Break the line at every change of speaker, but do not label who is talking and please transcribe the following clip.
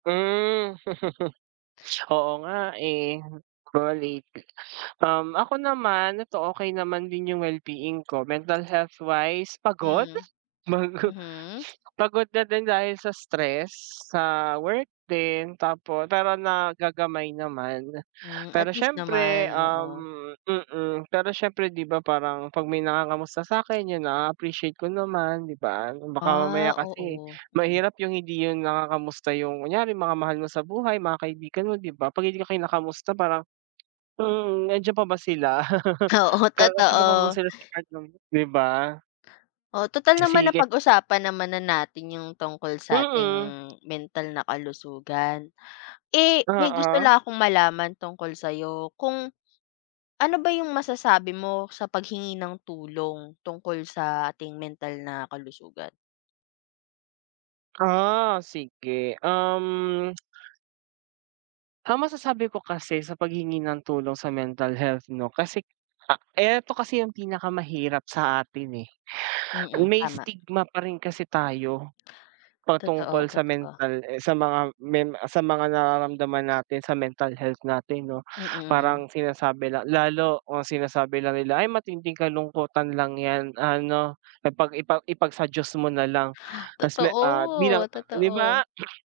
Hmm, oo, nga, eh, valid. Um, ako naman, eto, okey naman din yung well-being ko, mental health-wise, pagod?
Hmm,
Mag
mhm.
pagod na din dahil sa stress sa work din, tapo pero nagagamay naman.
Hmm, at
Pero,
least
siyempre,
naman,
um,
oo.
mm, pero siyempre, di ba, parang pag may nangangamusta sa akin, 'yun, ah, na-appreciate ko naman, di ba? Baka mamaya
Ah,
kasi
oo, mm.
mahirap yung hindi yun nangangamusta yung kunyari mga mahal mo sa buhay, mga kaibigan mo, di ba, pag hindi ka kinakamusta parang, mhm, nandiyan pa ba sila?
Oo,
Kasama pa ba
totoo.
sila sa part nang, di ba?
Oh, tutal
Ah,
naman na
sige.
pag-usapan naman na natin yung tungkol sa ating
Mm.
mental na kalusugan. Eh, may gusto
Oo.
lang akong malaman tungkol sa'yo kung ano ba yung masasabi mo sa paghingi ng tulong tungkol sa ating mental na kalusugan?
Ah, sige, um. Ah, masasabi ko kasi sa paghingi ng tulong sa mental health 'no, kasi, ah, eto kasi yung pinakamahirap sa atin, eh,
Mm,
may
tama.
stigma pa rin kasi tayo.
Totoo,
Patungkol sa
totoo.
mental, eh, sa mga men sa mga nararamdaman natin sa mental health natin, 'no.
Mm.
Parang sinasabi la lalo kung sinasabi lang nila, ay matinding kalungkutan lang ’yan, ano, ipag ipa ipag sa Diyos mo na lang. Ta's me ah, bilang,
Totoo,
ah, di ba?
totoo.